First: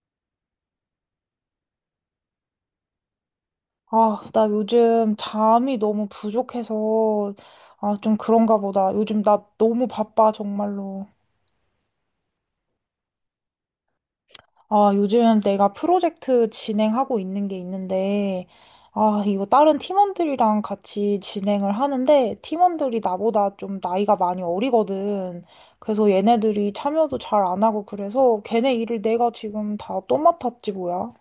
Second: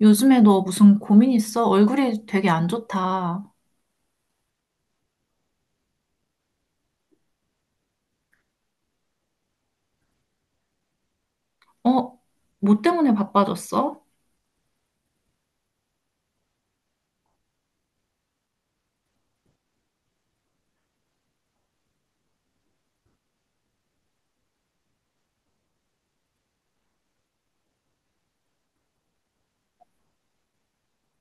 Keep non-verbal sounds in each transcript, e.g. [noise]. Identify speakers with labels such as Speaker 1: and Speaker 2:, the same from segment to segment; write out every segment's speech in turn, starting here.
Speaker 1: 요즘에 너 무슨 고민 있어? 얼굴이 되게 안 좋다.
Speaker 2: 아, 나 요즘 잠이 너무 부족해서, 아, 좀 그런가 보다. 요즘 나 너무 바빠, 정말로.
Speaker 1: 어? 뭐 때문에 바빠졌어?
Speaker 2: 아, 요즘 내가 프로젝트 진행하고 있는 게 있는데, 아, 이거 다른 팀원들이랑 같이 진행을 하는데, 팀원들이 나보다 좀 나이가 많이 어리거든. 그래서 얘네들이 참여도 잘 안 하고 그래서 걔네 일을 내가 지금 다 또 맡았지, 뭐야.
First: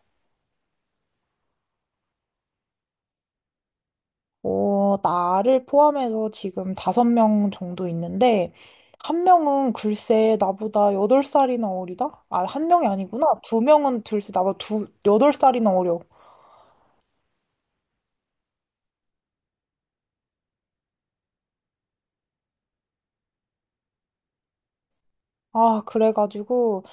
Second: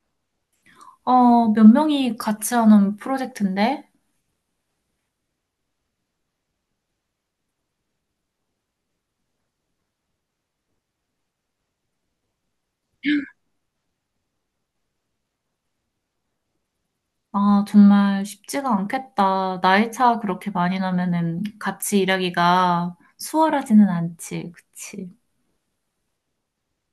Speaker 1: 어, 몇 명이 같이 하는 프로젝트인데?
Speaker 2: 어, 나를 포함해서 지금 다섯 명 정도 있는데, 한 명은 글쎄 나보다 여덟 살이나 어리다? 아, 한 명이 아니구나. 두 명은 글쎄 나보다 두, 여덟 살이나 어려.
Speaker 1: 아, 정말 쉽지가 않겠다. 나이 차 그렇게 많이 나면은 같이 일하기가 수월하지는 않지. 그치?
Speaker 2: 아, 그래가지고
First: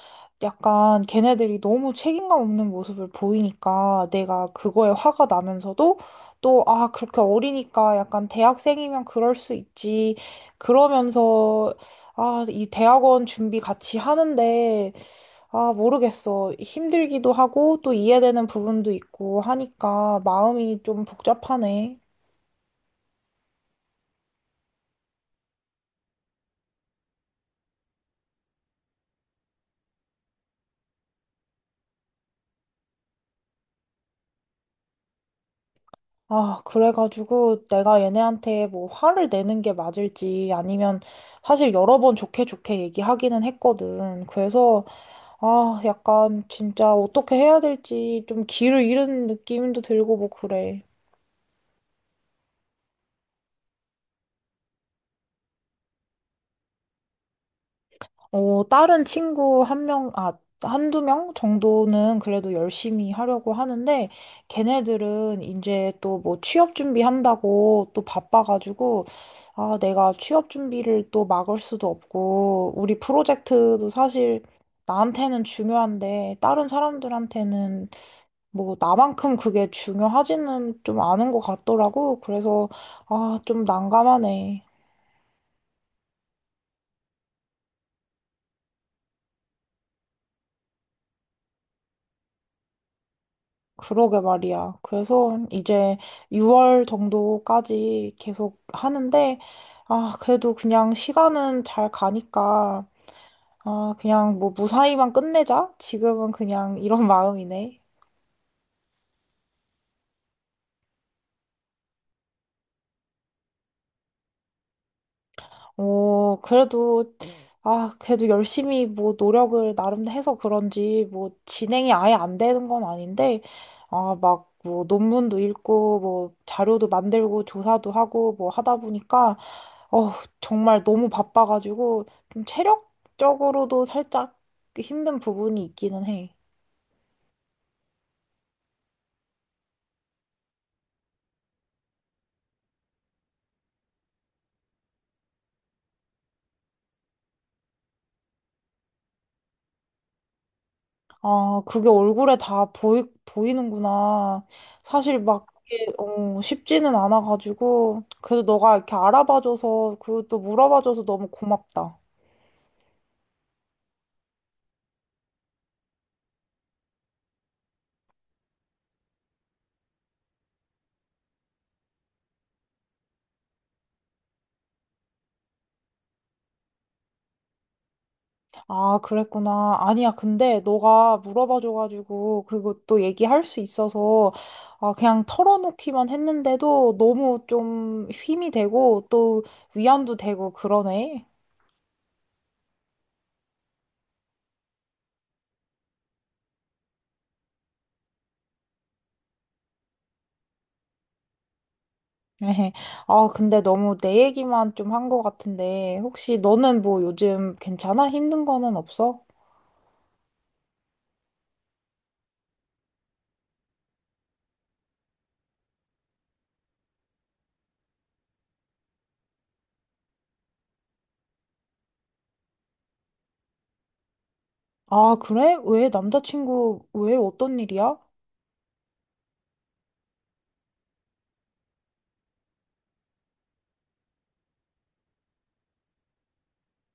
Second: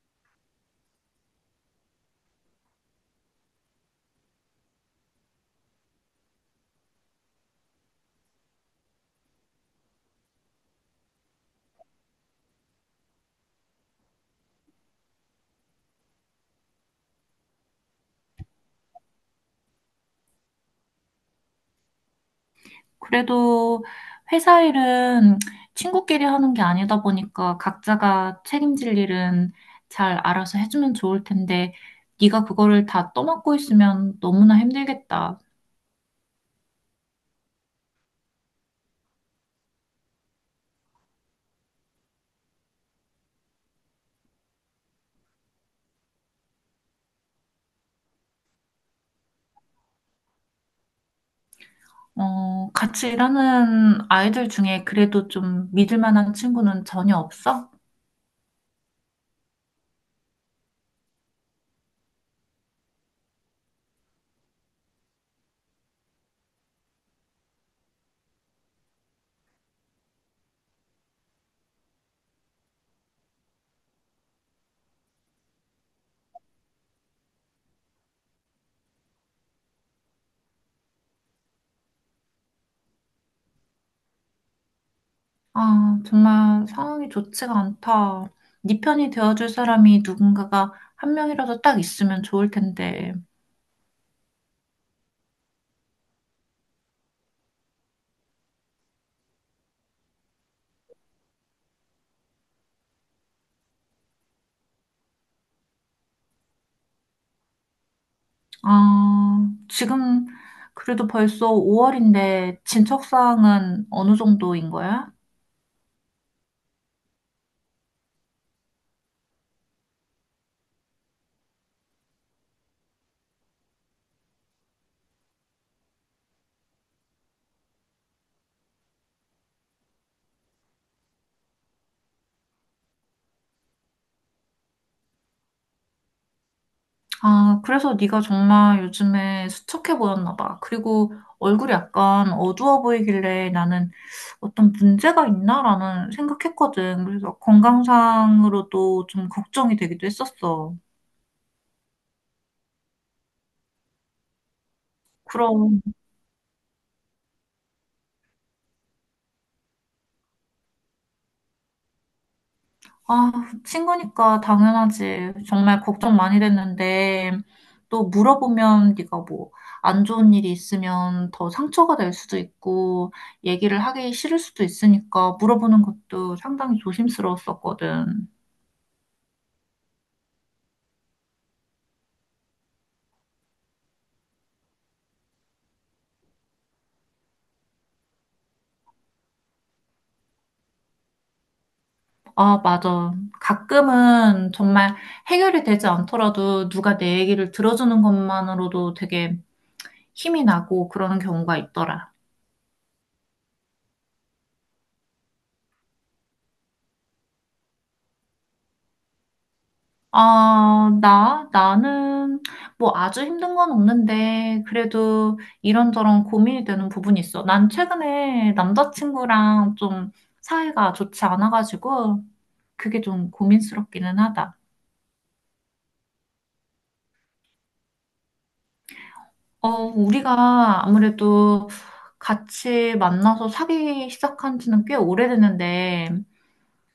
Speaker 2: 약간 걔네들이 너무 책임감 없는 모습을 보이니까 내가 그거에 화가 나면서도 또, 아, 그렇게 어리니까 약간 대학생이면 그럴 수 있지. 그러면서, 아, 이 대학원 준비 같이 하는데, 아, 모르겠어. 힘들기도 하고 또 이해되는 부분도 있고 하니까 마음이 좀 복잡하네.
Speaker 1: 그래도 회사 일은 친구끼리 하는 게 아니다 보니까 각자가 책임질 일은 잘 알아서 해주면 좋을 텐데, 네가 그거를 다 떠맡고 있으면 너무나 힘들겠다.
Speaker 2: 아, 그래가지고 내가 얘네한테 뭐 화를 내는 게 맞을지 아니면 사실 여러 번 좋게 좋게 얘기하기는 했거든. 그래서 아, 약간 진짜 어떻게 해야 될지 좀 길을 잃은 느낌도 들고 뭐 그래.
Speaker 1: 어, 같이 일하는 아이들 중에 그래도 좀 믿을 만한 친구는 전혀 없어?
Speaker 2: 어, 다른 친구 한 명, 아, 한두 명 정도는 그래도 열심히 하려고 하는데, 걔네들은 이제 또 뭐 취업 준비한다고 또 바빠가지고, 아, 내가 취업 준비를 또 막을 수도 없고, 우리 프로젝트도 사실 나한테는 중요한데, 다른 사람들한테는 뭐 나만큼 그게 중요하지는 좀 않은 것 같더라고. 그래서, 아, 좀 난감하네.
Speaker 1: 아, 정말 상황이 좋지가 않다. 네 편이 되어줄 사람이 누군가가 한 명이라도 딱 있으면 좋을 텐데.
Speaker 2: 그러게 말이야. 그래서 한 이제 6월 정도까지 계속 하는데, 아, 그래도 그냥 시간은 잘 가니까, 아, 그냥 뭐 무사히만 끝내자? 지금은 그냥 이런 [laughs] 마음이네.
Speaker 1: 아, 지금 그래도 벌써 5월인데 진척 사항은 어느 정도인 거야?
Speaker 2: 어, 그래도, 아, 그래도 열심히 뭐 노력을 나름 해서 그런지 뭐 진행이 아예 안 되는 건 아닌데, 아, 막 뭐 논문도 읽고 뭐 자료도 만들고 조사도 하고 뭐 하다 보니까 어, 정말 너무 바빠가지고 좀 체력적으로도 살짝 힘든 부분이 있기는 해.
Speaker 1: 아, 그래서 네가 정말 요즘에 수척해 보였나 봐. 그리고 얼굴이 약간 어두워 보이길래 나는 어떤 문제가 있나라는 생각했거든. 그래서 건강상으로도 좀 걱정이 되기도 했었어.
Speaker 2: 아, 그게 얼굴에 다 보이는구나. 사실 막
Speaker 1: 그럼,
Speaker 2: 이게 어, 쉽지는 않아가지고 그래도 너가 이렇게 알아봐줘서 그리고 또 물어봐줘서 너무 고맙다.
Speaker 1: 아, 친구니까 당연하지. 정말 걱정 많이 됐는데 또 물어보면 네가 뭐 안 좋은 일이 있으면 더 상처가 될 수도 있고 얘기를 하기 싫을 수도 있으니까 물어보는 것도 상당히 조심스러웠었거든.
Speaker 2: 아, 그랬구나. 아니야, 근데 너가 물어봐줘가지고 그것도 얘기할 수 있어서 아, 그냥 털어놓기만 했는데도 너무 좀 힘이 되고 또 위안도 되고 그러네.
Speaker 1: 아, 맞아. 가끔은 정말 해결이 되지 않더라도 누가 내 얘기를 들어주는 것만으로도 되게 힘이 나고 그러는 경우가 있더라.
Speaker 2: [laughs] 아, 근데 너무 내 얘기만 좀 한 것 같은데 혹시 너는 뭐 요즘 괜찮아? 힘든 거는 없어?
Speaker 1: 아, 나는 뭐 아주 힘든 건 없는데 그래도 이런저런 고민이 되는 부분이 있어. 난 최근에 남자친구랑 좀 사이가 좋지 않아가지고 그게 좀 고민스럽기는 하다.
Speaker 2: 아, 그래? 왜 남자친구 왜 어떤 일이야?
Speaker 1: 어, 우리가 아무래도 같이 만나서 사귀기 시작한 지는 꽤 오래됐는데,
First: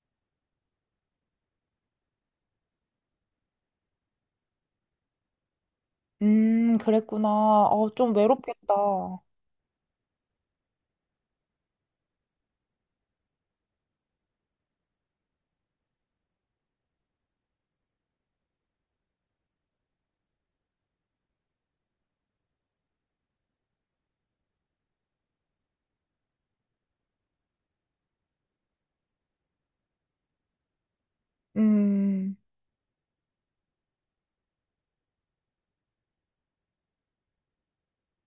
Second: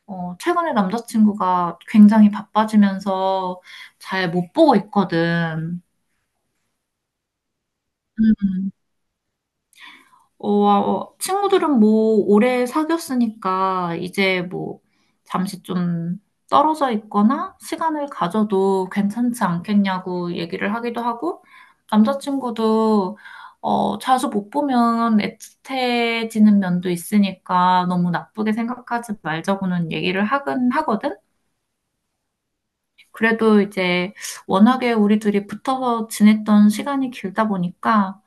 Speaker 1: 어, 최근에 남자친구가 굉장히 바빠지면서 잘 못 보고 있거든.
Speaker 2: 그랬구나. 어, 좀
Speaker 1: 음.
Speaker 2: 외롭겠다.
Speaker 1: 어, 친구들은 뭐 오래 사귀었으니까 이제 뭐 잠시 좀 떨어져 있거나 시간을 가져도 괜찮지 않겠냐고 얘기를 하기도 하고 남자친구도 어, 자주 못 보면 애틋해지는 면도 있으니까 너무 나쁘게 생각하지 말자고는 얘기를 하긴 하거든.
Speaker 2: 음.
Speaker 1: 그래도 이제 워낙에 우리 둘이 붙어서 지냈던 시간이 길다 보니까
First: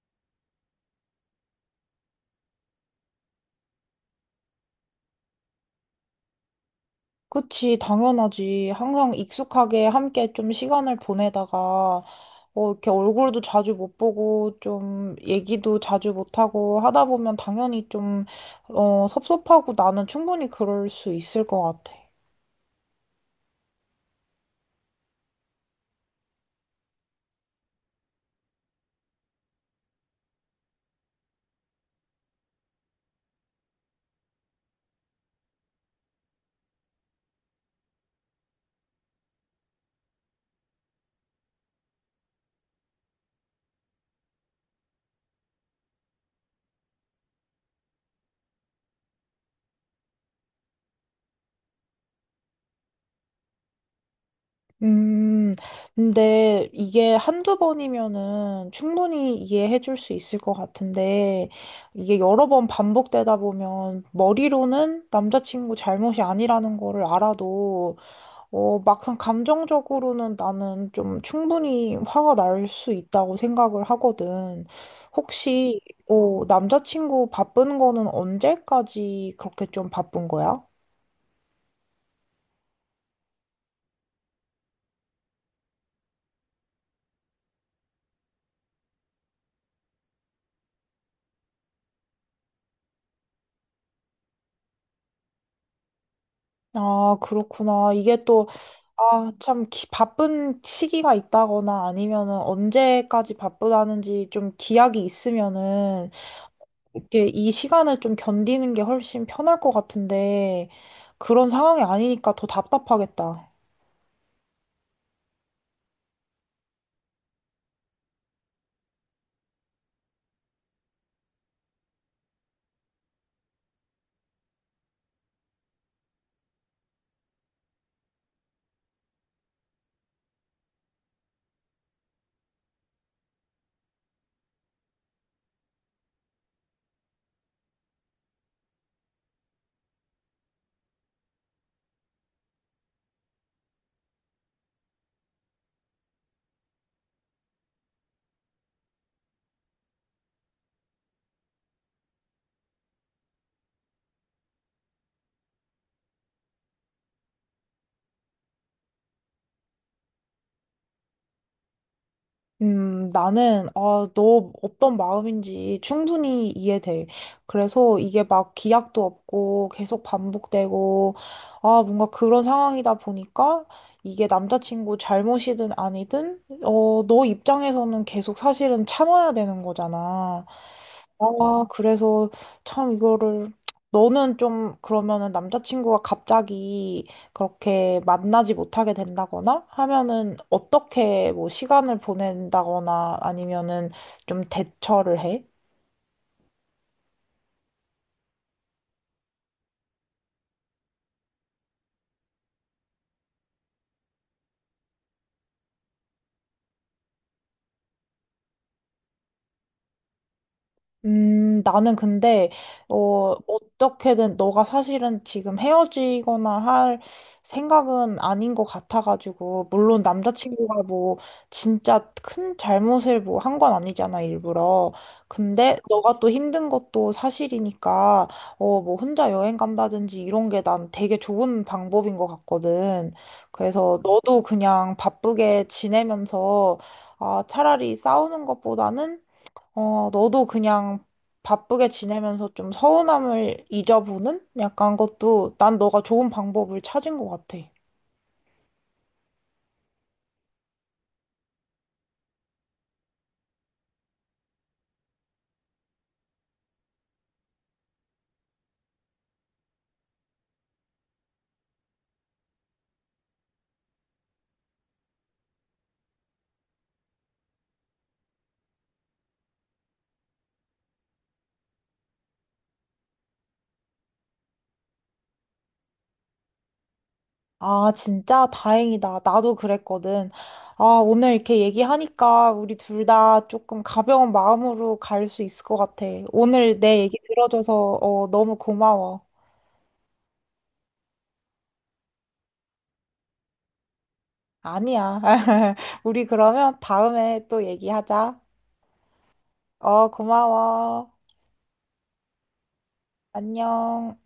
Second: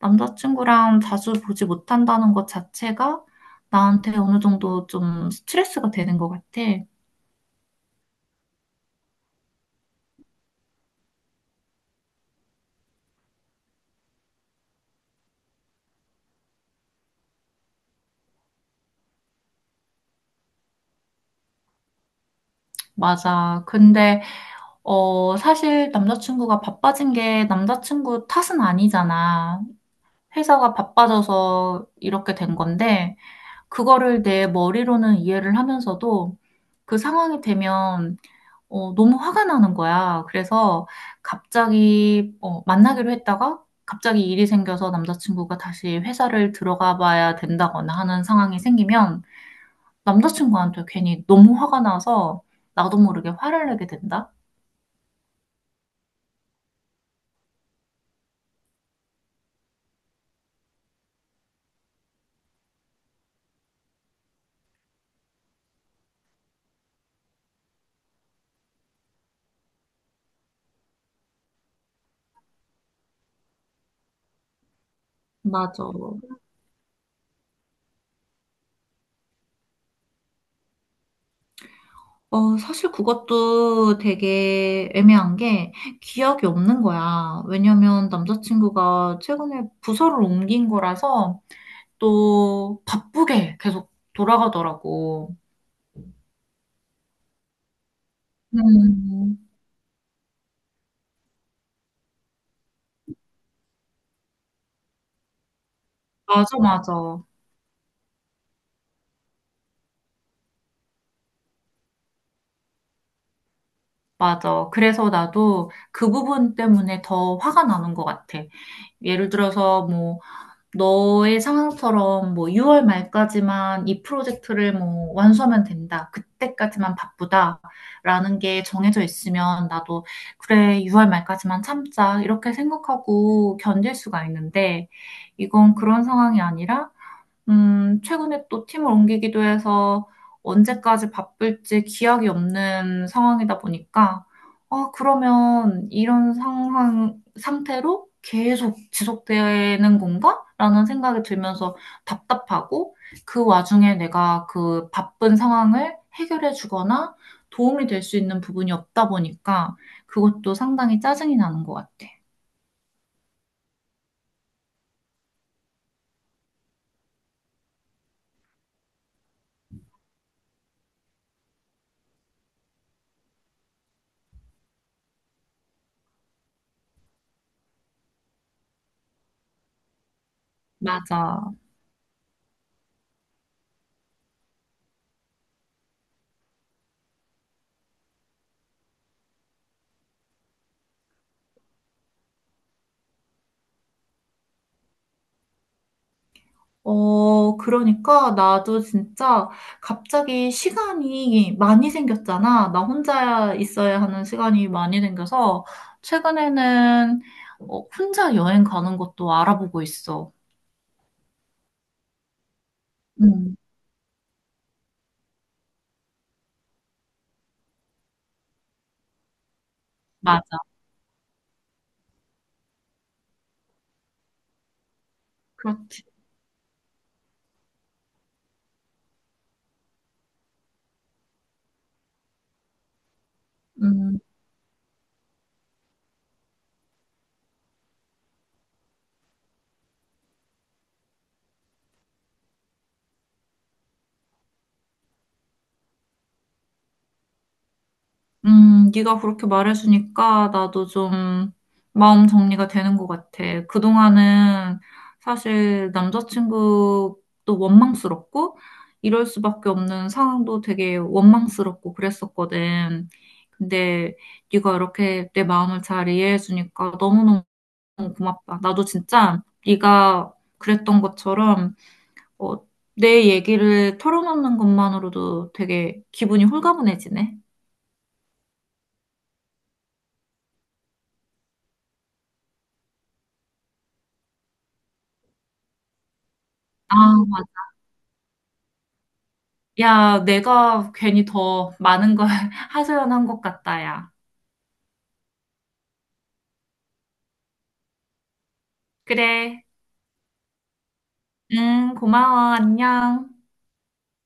Speaker 1: 남자친구랑 자주 보지 못한다는 것 자체가 나한테 어느 정도 좀 스트레스가 되는 것 같아.
Speaker 2: 그치, 당연하지. 항상 익숙하게 함께 좀 시간을 보내다가, 어, 이렇게 얼굴도 자주 못 보고, 좀 얘기도 자주 못하고 하다 보면 당연히 좀, 어, 섭섭하고 나는 충분히 그럴 수 있을 것 같아.
Speaker 1: 맞아. 근데, 어, 사실 남자친구가 바빠진 게 남자친구 탓은 아니잖아. 회사가 바빠져서 이렇게 된 건데, 그거를 내 머리로는 이해를 하면서도 그 상황이 되면 어, 너무 화가 나는 거야. 그래서 갑자기 어, 만나기로 했다가 갑자기 일이 생겨서 남자친구가 다시 회사를 들어가 봐야 된다거나 하는 상황이 생기면 남자친구한테 괜히 너무 화가 나서 나도 모르게 화를 내게 된다?
Speaker 2: 음, 근데 이게 한두 번이면은 충분히 이해해 줄 수 있을 것 같은데, 이게 여러 번 반복되다 보면 머리로는 남자친구 잘못이 아니라는 거를 알아도 어, 막상 감정적으로는 나는 좀 충분히 화가 날 수 있다고 생각을 하거든. 혹시,
Speaker 1: 맞아.
Speaker 2: 어, 남자친구 바쁜 거는 언제까지 그렇게 좀 바쁜 거야?
Speaker 1: 어, 사실 그것도 되게 애매한 게 기억이 없는 거야. 왜냐면 남자친구가 최근에 부서를 옮긴 거라서 또 바쁘게 계속 돌아가더라고.
Speaker 2: 아, 그렇구나. 이게 또, 아,
Speaker 1: 음,
Speaker 2: 참, 바쁜 시기가 있다거나 아니면은 언제까지 바쁘다는지 좀 기약이 있으면은
Speaker 1: 맞아, 맞아,
Speaker 2: 이렇게 이 시간을 좀 견디는 게 훨씬 편할 것 같은데 그런 상황이 아니니까 더 답답하겠다.
Speaker 1: 맞아. 그래서 나도 그 부분 때문에 더 화가 나는 것 같아. 예를 들어서 뭐 너의 상황처럼 뭐 6월 말까지만 이 프로젝트를 뭐 완수하면 된다. 그때까지만 바쁘다라는 게 정해져 있으면 나도 그래, 6월 말까지만 참자. 이렇게 생각하고 견딜 수가 있는데 이건 그런 상황이 아니라 최근에 또 팀을 옮기기도 해서 언제까지 바쁠지 기약이 없는 상황이다 보니까, 아, 그러면 이런 상황, 상태로 계속 지속되는 건가? 라는 생각이 들면서 답답하고, 그 와중에 내가 그 바쁜 상황을 해결해 주거나 도움이 될 수 있는 부분이 없다 보니까, 그것도 상당히 짜증이 나는 것 같아.
Speaker 2: 나는, 아, 너 어떤 마음인지 충분히 이해돼. 그래서 이게 막 기약도 없고 계속 반복되고, 아, 뭔가 그런 상황이다 보니까 이게 남자친구 잘못이든 아니든, 어, 너 입장에서는 계속 사실은 참아야 되는 거잖아.
Speaker 1: 맞아.
Speaker 2: 아, 그래서 참 이거를 너는 좀 그러면은 남자친구가 갑자기 그렇게 만나지 못하게 된다거나 하면은 어떻게 뭐 시간을 보낸다거나 아니면은 좀 대처를 해?
Speaker 1: 어, 그러니까 나도 진짜 갑자기 시간이 많이 생겼잖아. 나 혼자 있어야 하는 시간이 많이 생겨서 최근에는 어, 혼자 여행 가는 것도 알아보고 있어.
Speaker 2: 나는 근데, 어,
Speaker 1: 음,
Speaker 2: 어떻게든 너가 사실은 지금 헤어지거나 할 생각은 아닌 것 같아가지고, 물론
Speaker 1: 맞아.
Speaker 2: 남자친구가 뭐, 진짜 큰 잘못을 뭐 한 건 아니잖아, 일부러. 근데
Speaker 1: 그렇지.
Speaker 2: 너가 또 힘든 것도 사실이니까, 어, 뭐 혼자 여행 간다든지 이런 게 난 되게 좋은 방법인 것 같거든. 그래서
Speaker 1: 음.
Speaker 2: 너도 그냥 바쁘게 지내면서, 아, 차라리 싸우는 것보다는 어, 너도 그냥 바쁘게 지내면서 좀 서운함을 잊어보는? 약간 것도 난 너가 좋은 방법을 찾은 것 같아.
Speaker 1: 네가 그렇게 말해주니까 나도 좀 마음 정리가 되는 것 같아. 그동안은 사실 남자친구도 원망스럽고 이럴 수밖에 없는 상황도 되게 원망스럽고 그랬었거든. 근데 네가 이렇게 내 마음을 잘 이해해주니까 너무너무 고맙다. 나도 진짜 네가 그랬던 것처럼 어, 내 얘기를 털어놓는 것만으로도 되게 기분이 홀가분해지네.
Speaker 2: 아, 진짜 다행이다. 나도 그랬거든. 아, 오늘 이렇게 얘기하니까 우리 둘 다 조금 가벼운 마음으로 갈 수 있을 것 같아. 오늘
Speaker 1: 아,
Speaker 2: 내 얘기 들어줘서 어, 너무 고마워.
Speaker 1: 야, 내가 괜히 더 많은 걸 [laughs] 하소연한 것 같다, 야.
Speaker 2: 아니야. [laughs] 우리 그러면 다음에 또 얘기하자.
Speaker 1: 그래.
Speaker 2: 어, 고마워.
Speaker 1: 응, 고마워. 안녕.
Speaker 2: 안녕.